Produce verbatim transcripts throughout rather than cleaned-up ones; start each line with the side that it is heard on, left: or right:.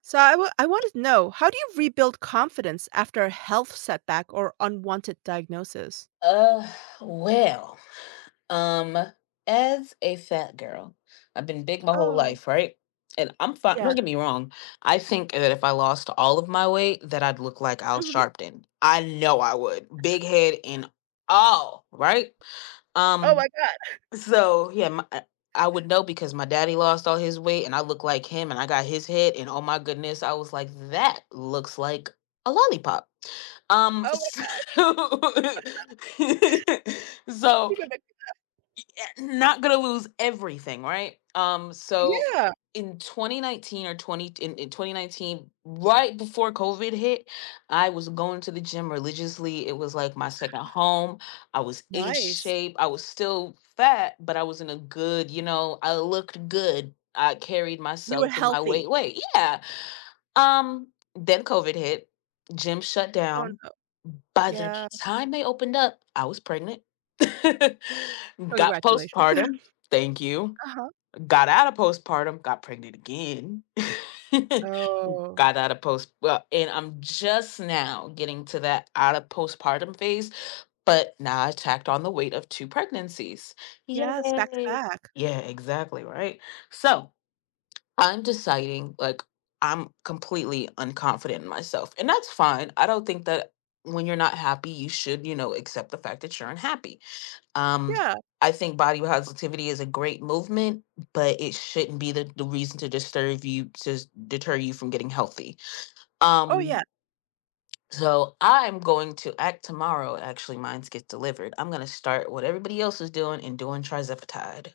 right: So I wa- I wanted to know, how do you rebuild confidence after a health setback or unwanted diagnosis?
left: Uh, well, um, as a fat girl, I've been big my whole
right: Oh,
left: life, right? And I'm fine.
right: yeah.
left: Don't get me wrong. I think that if I lost all of my weight, that I'd look like Al
right: Mhm.
left: Sharpton. I know I would. Big head and all, right?
right: Oh my
left: Um,
right: god.
left: so yeah, my, I I would know because my daddy lost all his weight, and I look like him, and I got his head, and oh my goodness, I was like, that looks like a lollipop. Um,
right: Oh my god.
left: so, not gonna lose everything, right? Um, so
right: Yeah.
left: in twenty nineteen or twenty in, in twenty nineteen, right before COVID hit, I was going to the gym religiously. It was like my second home. I was in
right: Nice.
left: shape. I was still fat, but I was in a good, you know, I looked good. I carried
right: You were
left: myself and my
right: healthy.
left: weight. Wait, yeah. Um, then COVID hit. Gym shut
right: Oh
left: down.
right: no.
left: By the
right: Yeah.
left: time they opened up, I was pregnant, got
right: Congratulations.
left: postpartum. Thank you.
right: Uh-huh.
left: Got out of postpartum, got pregnant again.
right: Oh.
left: got out of post, Well, and I'm just now getting to that out of postpartum phase. But now I tacked on the weight of two pregnancies.
right: Yes, back to
left: Yay.
right: back.
left: Yeah, exactly. Right. So, I'm deciding like I'm completely unconfident in myself. And that's fine. I don't think that when you're not happy, you should, you know, accept the fact that you're unhappy. Um
right: Yeah.
left: I think body positivity is a great movement, but it shouldn't be the, the reason to disturb you to s- deter you from getting healthy.
right: Oh
left: Um
right: yeah.
left: so I'm going to act tomorrow. Actually, mine gets delivered. I'm gonna start what everybody else is doing and doing trizepatide.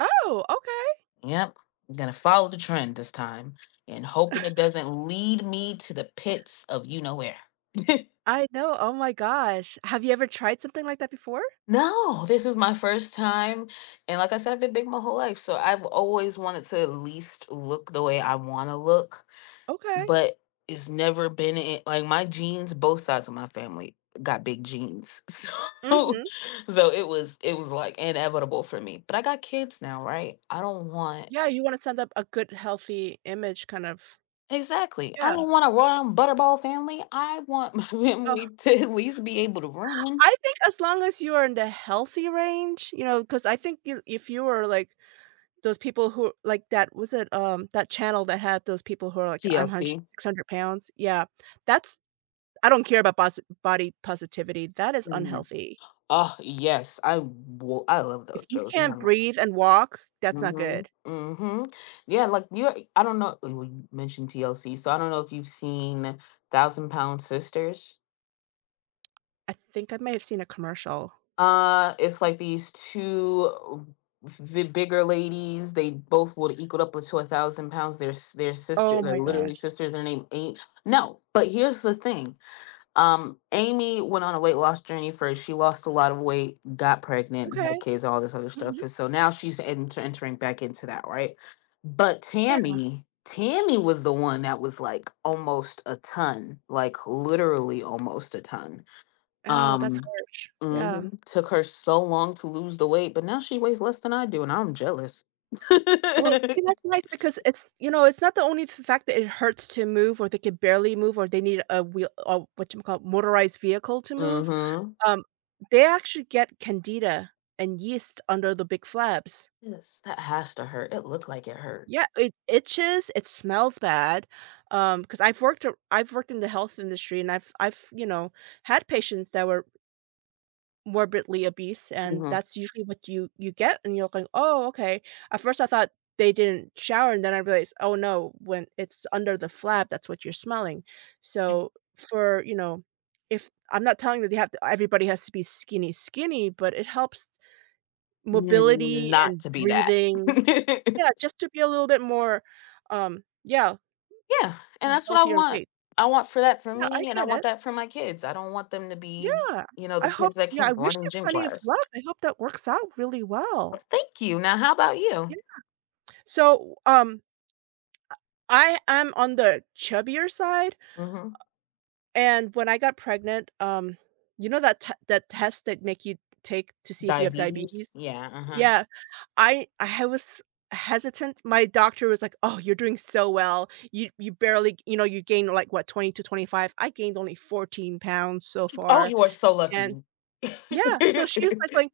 right: Oh, okay.
left: Yep. I'm going to follow the trend this time and hoping it doesn't lead me to the pits of you know where.
right: I know. Oh my gosh. Have you ever tried something like that before?
left: No, this is my first time. And like I said, I've been big my whole life. So I've always wanted to at least look the way I want to look.
right: Okay.
left: But it's never been in, like, my jeans. Both sides of my family got big jeans. So.
right: Mhm.
left: so it was it was like inevitable for me, but I got kids now, right? I don't want—
right: Yeah, you want to send up a good healthy image kind of.
left: Exactly. I
right: Yeah.
left: don't want a rotten butterball family. I want my family to at least be able to run.
right: I think as long as you are in the healthy range, you know, because I think you if you were like those people who like that was it, um, that channel that had those people who are like, "I'm hundred
left: T L C.
right: six hundred pounds." Yeah, that's I don't care about bos body positivity, that is
left: Mhm.
right: unhealthy.
left: Oh yes, I will. I love those
right: If you
left: shows.
right: can't breathe and walk, that's not good.
left: Mm-hmm. Hmm. Yeah, like you. I don't know. Oh, well, you mentioned T L C, so I don't know if you've seen Thousand Pound Sisters.
right: I think I may have seen a commercial.
left: Uh, it's like these two v- bigger ladies. They both would equal up to a thousand pounds. They're s- they're sisters.
right: Oh
left: They're
right: my gosh.
left: literally sisters. Their name ain't no. But here's the thing— Um, Amy went on a weight loss journey first. She lost a lot of weight, got pregnant,
right: Okay.
left: had kids, all this other stuff.
right: Mhm.
left: And so now she's ent- entering back into that, right? But
right: Yeah.
left: Tammy, Tammy was the one that was like almost a ton, like literally almost a ton.
right: Oh, that's
left: Um,
right: harsh. Yeah.
left: mhm. Took her so long to lose the weight, but now she weighs less than I do, and I'm jealous.
right: Well, see, that's nice because it's, you know, it's not the only f fact that it hurts to move or they can barely move or they need a wheel or what you call motorized vehicle to move.
left: Mm-hmm.
right: Um, they actually get candida and yeast under the big flaps.
left: Yes, that has to hurt. It looked like it hurt.
right: Yeah, it itches, it smells bad. Um, because 'cause I've worked a I've worked in the health industry, and I've I've, you know, had patients that were morbidly obese, and that's usually what you you get, and you're going, "Oh, okay." At first, I thought they didn't shower, and then I realized, "Oh, no, when it's under the flap, that's what you're smelling." So, for, you know, if I'm not telling that they have to everybody has to be skinny, skinny, but it helps
left: N-
right: mobility
left: not
right: and
left: to be that.
right: breathing.
left: Yeah, and
right: Yeah, just to be a little bit more, um, yeah, a
left: that's what I
right: healthier
left: want.
right: weight.
left: I want for that for
right: Yeah, I
left: me, and I
right: get
left: want
right: it.
left: that for my kids. I don't want them to be,
right: Yeah.
left: you know,
right: I
left: the
right: hope,
left: kids that
right: yeah,
left: can't
right: I wish
left: run in
right: you
left: gym
right: plenty of
left: class.
right: luck. I hope that works out really
left: Well,
right: well.
left: thank you. Now, how about
right: Yeah.
left: you?
right: So, um, I am on the chubbier side,
left: Hmm.
right: and when I got pregnant, um, you know that t that test that make you take to see if you have diabetes?
left: Diabetes? Yeah. Uh-huh.
right: Yeah, I I was hesitant. My doctor was like, "Oh, you're doing so well. You you barely, you know, you gained like what, twenty to twenty-five." I gained only fourteen pounds so
left: Oh,
right: far,
left: you are so
right: and
left: lucky.
right: yeah, so she was like going,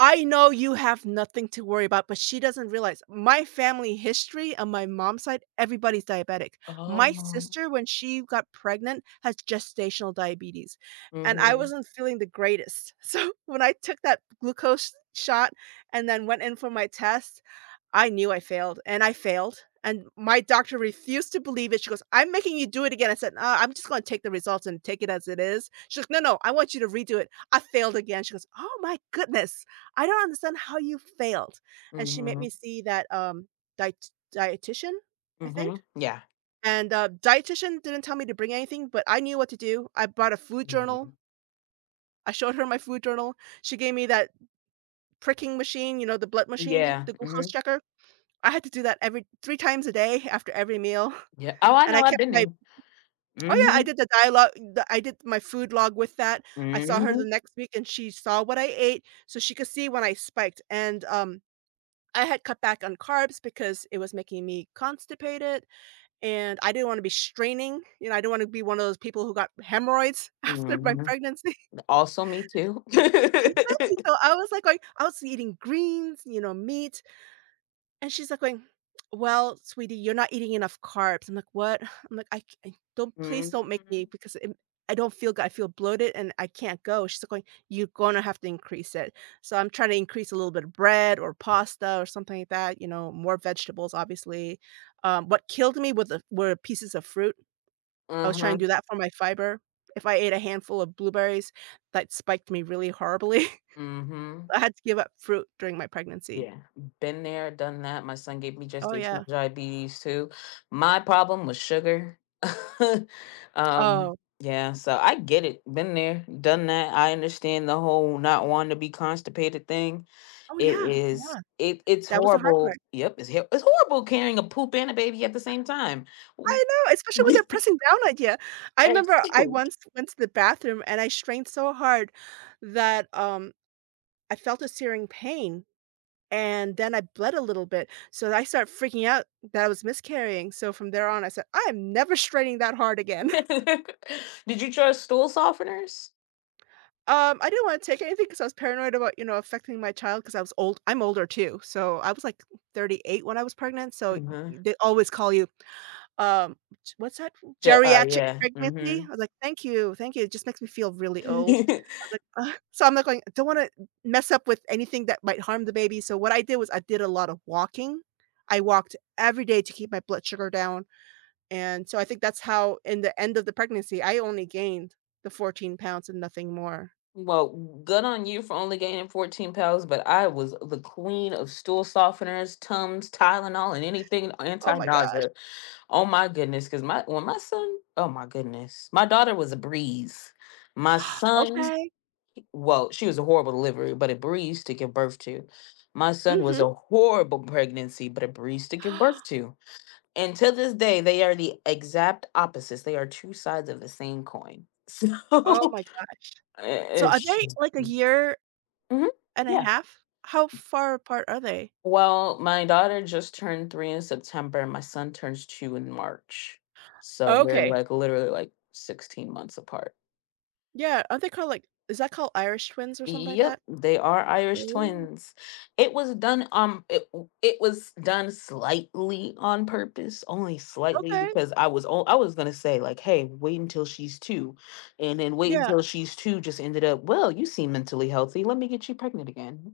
right: I know you have nothing to worry about, but she doesn't realize my family history on my mom's side, everybody's diabetic. My
left: Oh.
right: sister, when she got pregnant, has gestational diabetes, and I
left: Hmm.
right: wasn't feeling the greatest. So when I took that glucose shot and then went in for my test, I knew I failed, and I failed, and my doctor refused to believe it. She goes, "I'm making you do it again." I said, "Uh, I'm just gonna take the results and take it as it is." She goes, "No, no, I want you to redo it." I failed again. She goes, "Oh my goodness. I don't understand how you failed." And she made me
left: Hmm.
right: see that, um, diet dietitian, I think,
left: Hmm. Yeah.
right: and, uh, dietitian didn't tell me to bring anything, but I knew what to do. I brought a food
left: Hmm.
right: journal. I showed her my food journal. She gave me that pricking machine, you know, the blood machine,
left: Yeah.
right: the
left: Hmm.
right: glucose checker. I had to do that every three times a day after every meal,
left: Yeah. Oh, I
right: and
left: know.
right: I
left: I've
right: kept
left: been
right: my,
left: there.
right: oh, yeah,
left: Hmm.
right: I did the dialogue the I did my food log with that. I saw her the
left: Hmm.
right: next week, and she saw what I ate, so she could see when I spiked, and, um, I had cut back on carbs because it was making me constipated, and I didn't wanna be straining, you know, I didn't wanna be one of those people who got hemorrhoids after my
left: Hmm.
right: pregnancy.
left: Also, me too.
right: Exactly, so I was, like, going, I was eating greens, you know, meat. And she's like going, "Well, sweetie, you're not eating enough carbs." I'm like, "What?" I'm like, "I c- I don't, please don't make me
left: Mhm.
right: because it I don't feel good. I feel bloated and I can't go." She's like going, "You're gonna have to increase it." So I'm trying to increase a little bit of bread or pasta or something like that, you know, more vegetables, obviously. Um, what killed me with the were pieces of fruit. I was trying to
left: Mhm.
right: do that for my fiber. If I ate a handful of blueberries, that spiked me really horribly.
left: Mhm.
right: I had to give up fruit during my pregnancy.
left: Yeah. Been there, done that. My son gave me
right: Oh, yeah.
left: gestational diabetes too. My problem was sugar. um,
right: Oh.
left: yeah, so I get it. Been there, done that. I understand the whole not wanting to be constipated thing.
right: Oh,
left: It
right: yeah.
left: is it it's
right: That was the hard
left: horrible.
right: part.
left: Yep, it's hor- it's horrible carrying a poop and a baby at the same time.
right: I know, especially when they're pressing down on ya. I remember I
left: Exactly.
right: once went to the bathroom and I strained so hard that, um, I felt a searing pain, and then I bled a little bit, so I started freaking out that I was miscarrying, so from there on, I said, "I am never straining that hard again."
left: Did you try stool softeners?
right: Um, I didn't wanna take anything because I was paranoid about, you know, affecting my child because I was old I'm older too, so I was, like, thirty-eight when I was pregnant, so
left: Mhm.
right: they always call you. Um, g what's that?
left: Ju- uh,
right: Geriatric
left: yeah.
right: pregnancy? I
left: Mhm.
right: was like, "Thank you, thank you, it just makes me feel really old." I was like, "Ugh." So I'm like, going, I don't wanna mess up with anything that might harm the baby, so what I did was I did a lot of walking. I walked every day to keep my blood sugar down, and so I think that's how in the end of the pregnancy, I only gained the fourteen pounds and nothing more.
left: Well, good on you for only gaining fourteen pounds, but I was the queen of stool softeners, Tums, Tylenol, and anything
right: Oh my gosh.
left: anti-nausea. Oh my goodness, because my when my son— oh my goodness, my daughter was a breeze. My son—
right: Okay.
left: well, she was a horrible delivery, but a breeze to give birth to. My son
right: Mhm.
left: was a horrible pregnancy, but a breeze to give birth to. And to this day, they are the exact opposites. They are two sides of the same coin. So,
right: Oh my gosh. So are
left: it's—
right: they, like, a year
left: Mhm.
right: and a
left: Yeah.
right: half? How far apart are they?
left: Well, my daughter just turned three in September, and my son turns two in March. So they're
right: Okay.
left: like literally like sixteen months apart.
right: Yeah, aren't they called, like, is that called Irish twins or something like
left: Yep,
right: that?
left: they are Irish
right: Ooh.
left: twins. It was done um it w- it was done slightly on purpose, only slightly
right: Okay,
left: because I was o- I was going to say like, "Hey, wait until she's two." And then wait
right: yeah,
left: until she's two just ended up, "Well, you seem mentally healthy. Let me get you pregnant again."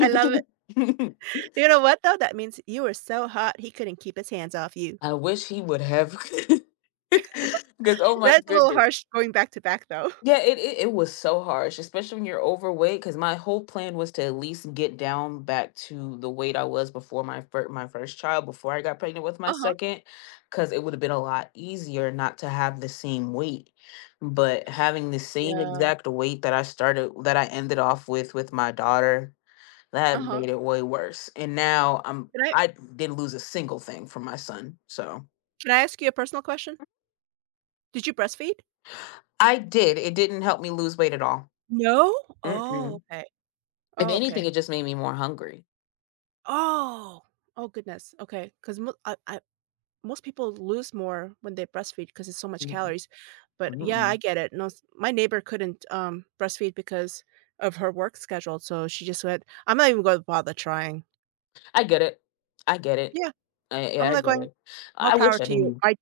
right: I love it. You know what, though? That means you were so hot, he couldn't keep his hands off you.
left: I wish he would have. Because oh my
right: That's a little
left: goodness.
right: harsh going back to back, though.
left: Yeah, it, it it was so harsh, especially when you're overweight. Because my whole plan was to at least get down back to the weight I was before my fir- my first child, before I got pregnant with my
right: Uh-huh.
left: second, because it would have been a lot easier not to have the same weight. But having the same
right: Yeah.
left: exact weight that I started, that I ended off with with my daughter, that
right: Uh-huh.
left: made it way worse. And now I'm
right: Can I
left: I didn't lose a single thing from my son, so—
right: can I ask you a personal question? Did you breastfeed?
left: I did. It didn't help me lose weight at all.
right: No? Oh,
left: Mm-mm.
right: okay.
left: If
right: Oh,
left: anything,
right: okay.
left: it just made me more hungry.
right: Oh! Oh, goodness. Okay. Because I I most people lose more when they breastfeed because it's so much
left: Mm-mm,
right: calories. But yeah, I
left: mm-mm.
right: get it. No, s- my neighbor couldn't, um, breastfeed because of her work schedule, so she just went, "I'm not even going to bother trying."
left: I get it. I get it.
right: Yeah,
left: I,
right: I'm
left: yeah, I
right: not
left: get
right: going.
left: it.
right: More
left: I
right: power
left: wish I
right: to you.
left: didn't.
right: My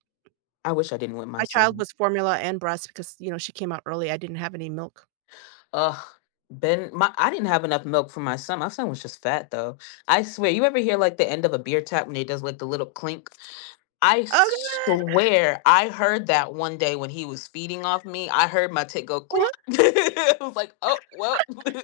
left: I wish I didn't with my
right: My child
left: son.
right: was formula and breast because, you know, she came out early. I didn't have any milk.
left: Ugh, Ben, my I didn't have enough milk for my son. My son was just fat though. I swear. You ever hear like the end of a beer tap when it does like the little clink? I
right: Oh God!
left: swear I heard that one day when he was feeding off me. I heard my tit go click.
right: What?
left: I was like, oh well.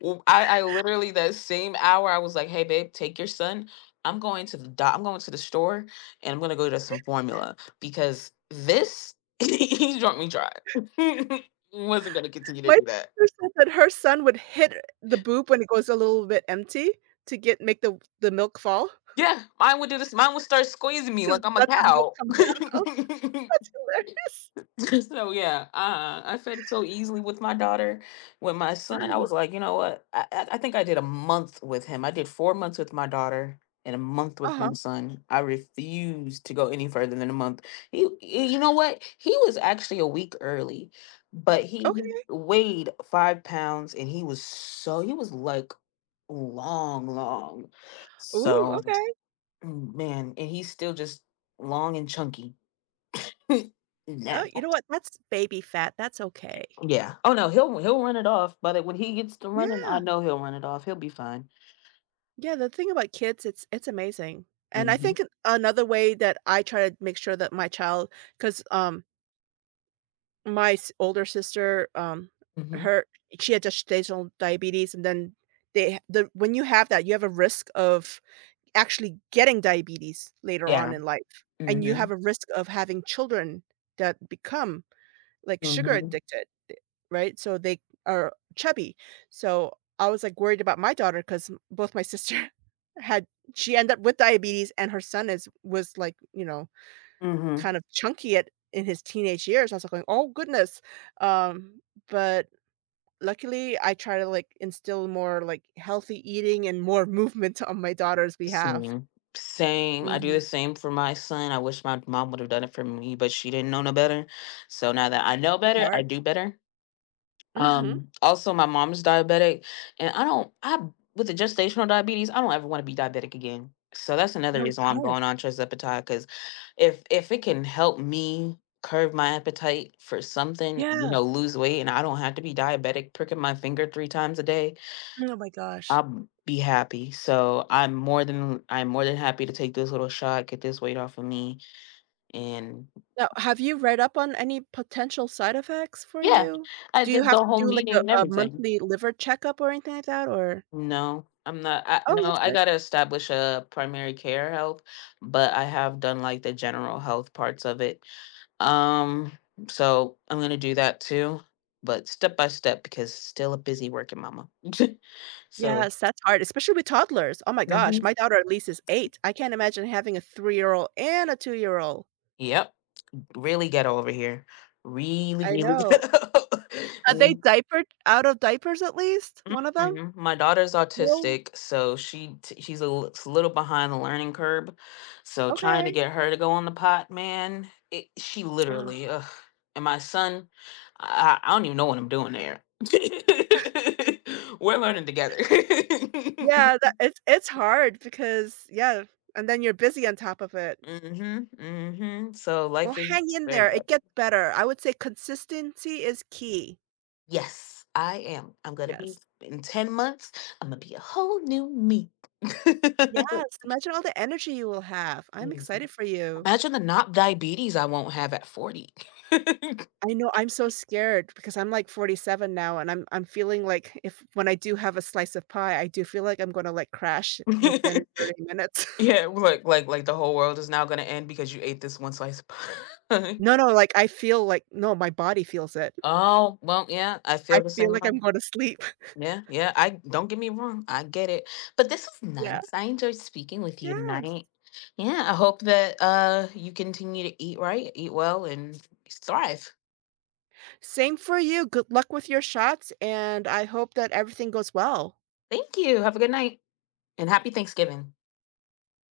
left: Well, I, I literally that same hour I was like, hey babe, take your son. I'm going to the doc, I'm going to the store and I'm gonna go get some formula because this he drunk me dry. Wasn't gonna continue to
right: My
left: do that.
right: sister said that her son would hit the boob when it goes a little bit empty to get make the the milk fall
left: Yeah, mine would do this. Mine would start squeezing me
right: to
left: like I'm a
right: let the milk
left: cow.
right: come down. Oh, that's hilarious.
left: So yeah, uh, I fed so easily with my daughter. With my son, I
right: Hmm.
left: was like, you know what? I, I I think I did a month with him. I did four months with my daughter and a month
right: Uh
left: with
right: huh.
left: my son. I refused to go any further than a month. He, y- you know what? He was actually a week early, but he
right: Okay.
left: weighed five pounds and he was so he was like long, long.
right: Ooh,
left: So
right: okay.
left: mm, man, and he's still just long and chunky now.
right: Oh, you know what? That's baby fat, that's okay.
left: Yeah. Oh no, he'll he'll run it off. But when he gets to running,
right: Yeah.
left: I know he'll run it off. He'll be fine.
right: Yeah, the thing about kids, it's it's amazing. And I
left: Mm-hmm.
right: think another way that I try to make sure that my child, because um, my s older sister, um,
left: Mm-hmm.
right: her she had gestational diabetes, and then they the when you have that, you have a risk of actually getting diabetes later on
left: Yeah.
right: in life, and you
left: Mm-hmm.
right: have a risk of having children that become, like, sugar
left: Mm-hmm.
right: addicted, th right? So they are chubby. So I was, like, worried about my daughter because both my sister had she ended up with diabetes and her son is was, like, you know,
left: Hmm.
right: kind of chunky at in his teenage years. I was, like, going, "Oh goodness." Um, but luckily, I try to, like, instill more, like, healthy eating and more movement on my daughter's behalf.
left: Same. Same. I do the
right: Mhm.
left: same for my son. I wish my mom would have done it for me, but she didn't know no better. So now that I know
right: It's
left: better,
right: hard.
left: I do better.
right: Mhm.
left: Um, also, my mom's diabetic, and I don't. I With the gestational diabetes, I don't ever want to be diabetic again. So that's another
right: No, it's
left: reason why I'm
right: hard.
left: going on trizepatide because if if it can help me curb my appetite for something, you
right: Yeah.
left: know, lose weight, and I don't have to be diabetic, pricking my finger three times a day,
right: Oh my gosh.
left: I'll be happy. So I'm more than I'm more than happy to take this little shot, get this weight off of me, and
right: Now, have you read up on any potential side effects for
left: yeah,
right: you?
left: I
right: Do you
left: did
right: have
left: the
right: to
left: whole
right: do, like,
left: meeting
right: a
left: and
right: a
left: everything.
right: monthly liver checkup or anything like that, or
left: No, I'm not. I,
right: Oh,
left: no,
right: that's
left: I
right: good.
left: gotta establish a primary care health, but I have done like the general health parts of it. Um, so I'm gonna do that too, but step by step because still a busy working mama. So—
right: Yes, that's hard, especially with toddlers. Oh my gosh,
left: Mhm.
right: my daughter at least is eight. I can't imagine having a three-year-old and a two-year-old.
left: Yep, really get over here. Really,
right: I
left: really
right: know.
left: get.
right: Are they
left: Over.
right: diapered out of diapers at least? One of them?
left: Mm-mm. My daughter's
right: No?
left: autistic, so she t- she's a l- s- little behind the learning curve. So trying to
right: Okay.
left: get her to go on the pot, man, it, she
right: Oh.
left: literally— Ugh. And my son, I, I don't even know what I'm doing there. We're learning together.
right: Yeah, that it's it's hard because, yeah, and then you're busy on top of it.
left: Hmm. Hmm. So
right: Well,
left: life is
right: hang in
left: very
right: there, it
left: good.
right: gets better. I would say consistency is key.
left: Yes, I am. I'm gonna be
right: Yes.
left: in ten months. I'm gonna be a whole new me.
right: Yes, imagine all the energy you will have. I'm excited
left: Amazing.
right: for you.
left: Imagine the not diabetes I won't have at forty.
right: I know, I'm so scared because I'm, like, forty-seven now, and I'm I'm feeling like if when I do have a slice of pie, I do feel like I'm gonna, like, crash within thirty minutes.
left: Yeah, like like like the whole world is now gonna end because you ate this one slice of pie.
right: No, no, like, I feel like no, my body feels it.
left: Oh, well, yeah, I
right: I
left: feel the
right: feel
left: same
right: like I'm
left: way.
right: gonna sleep.
left: Yeah, yeah. I don't get me wrong, I get it. But this is
right: Yeah.
left: nice. I enjoyed speaking with you
right: Yes.
left: tonight. Yeah, I hope that uh you continue to eat right, eat well, and thrive.
right: Same for you. Good luck with your shots, and I hope that everything goes well.
left: Thank you. Have a good night and happy Thanksgiving.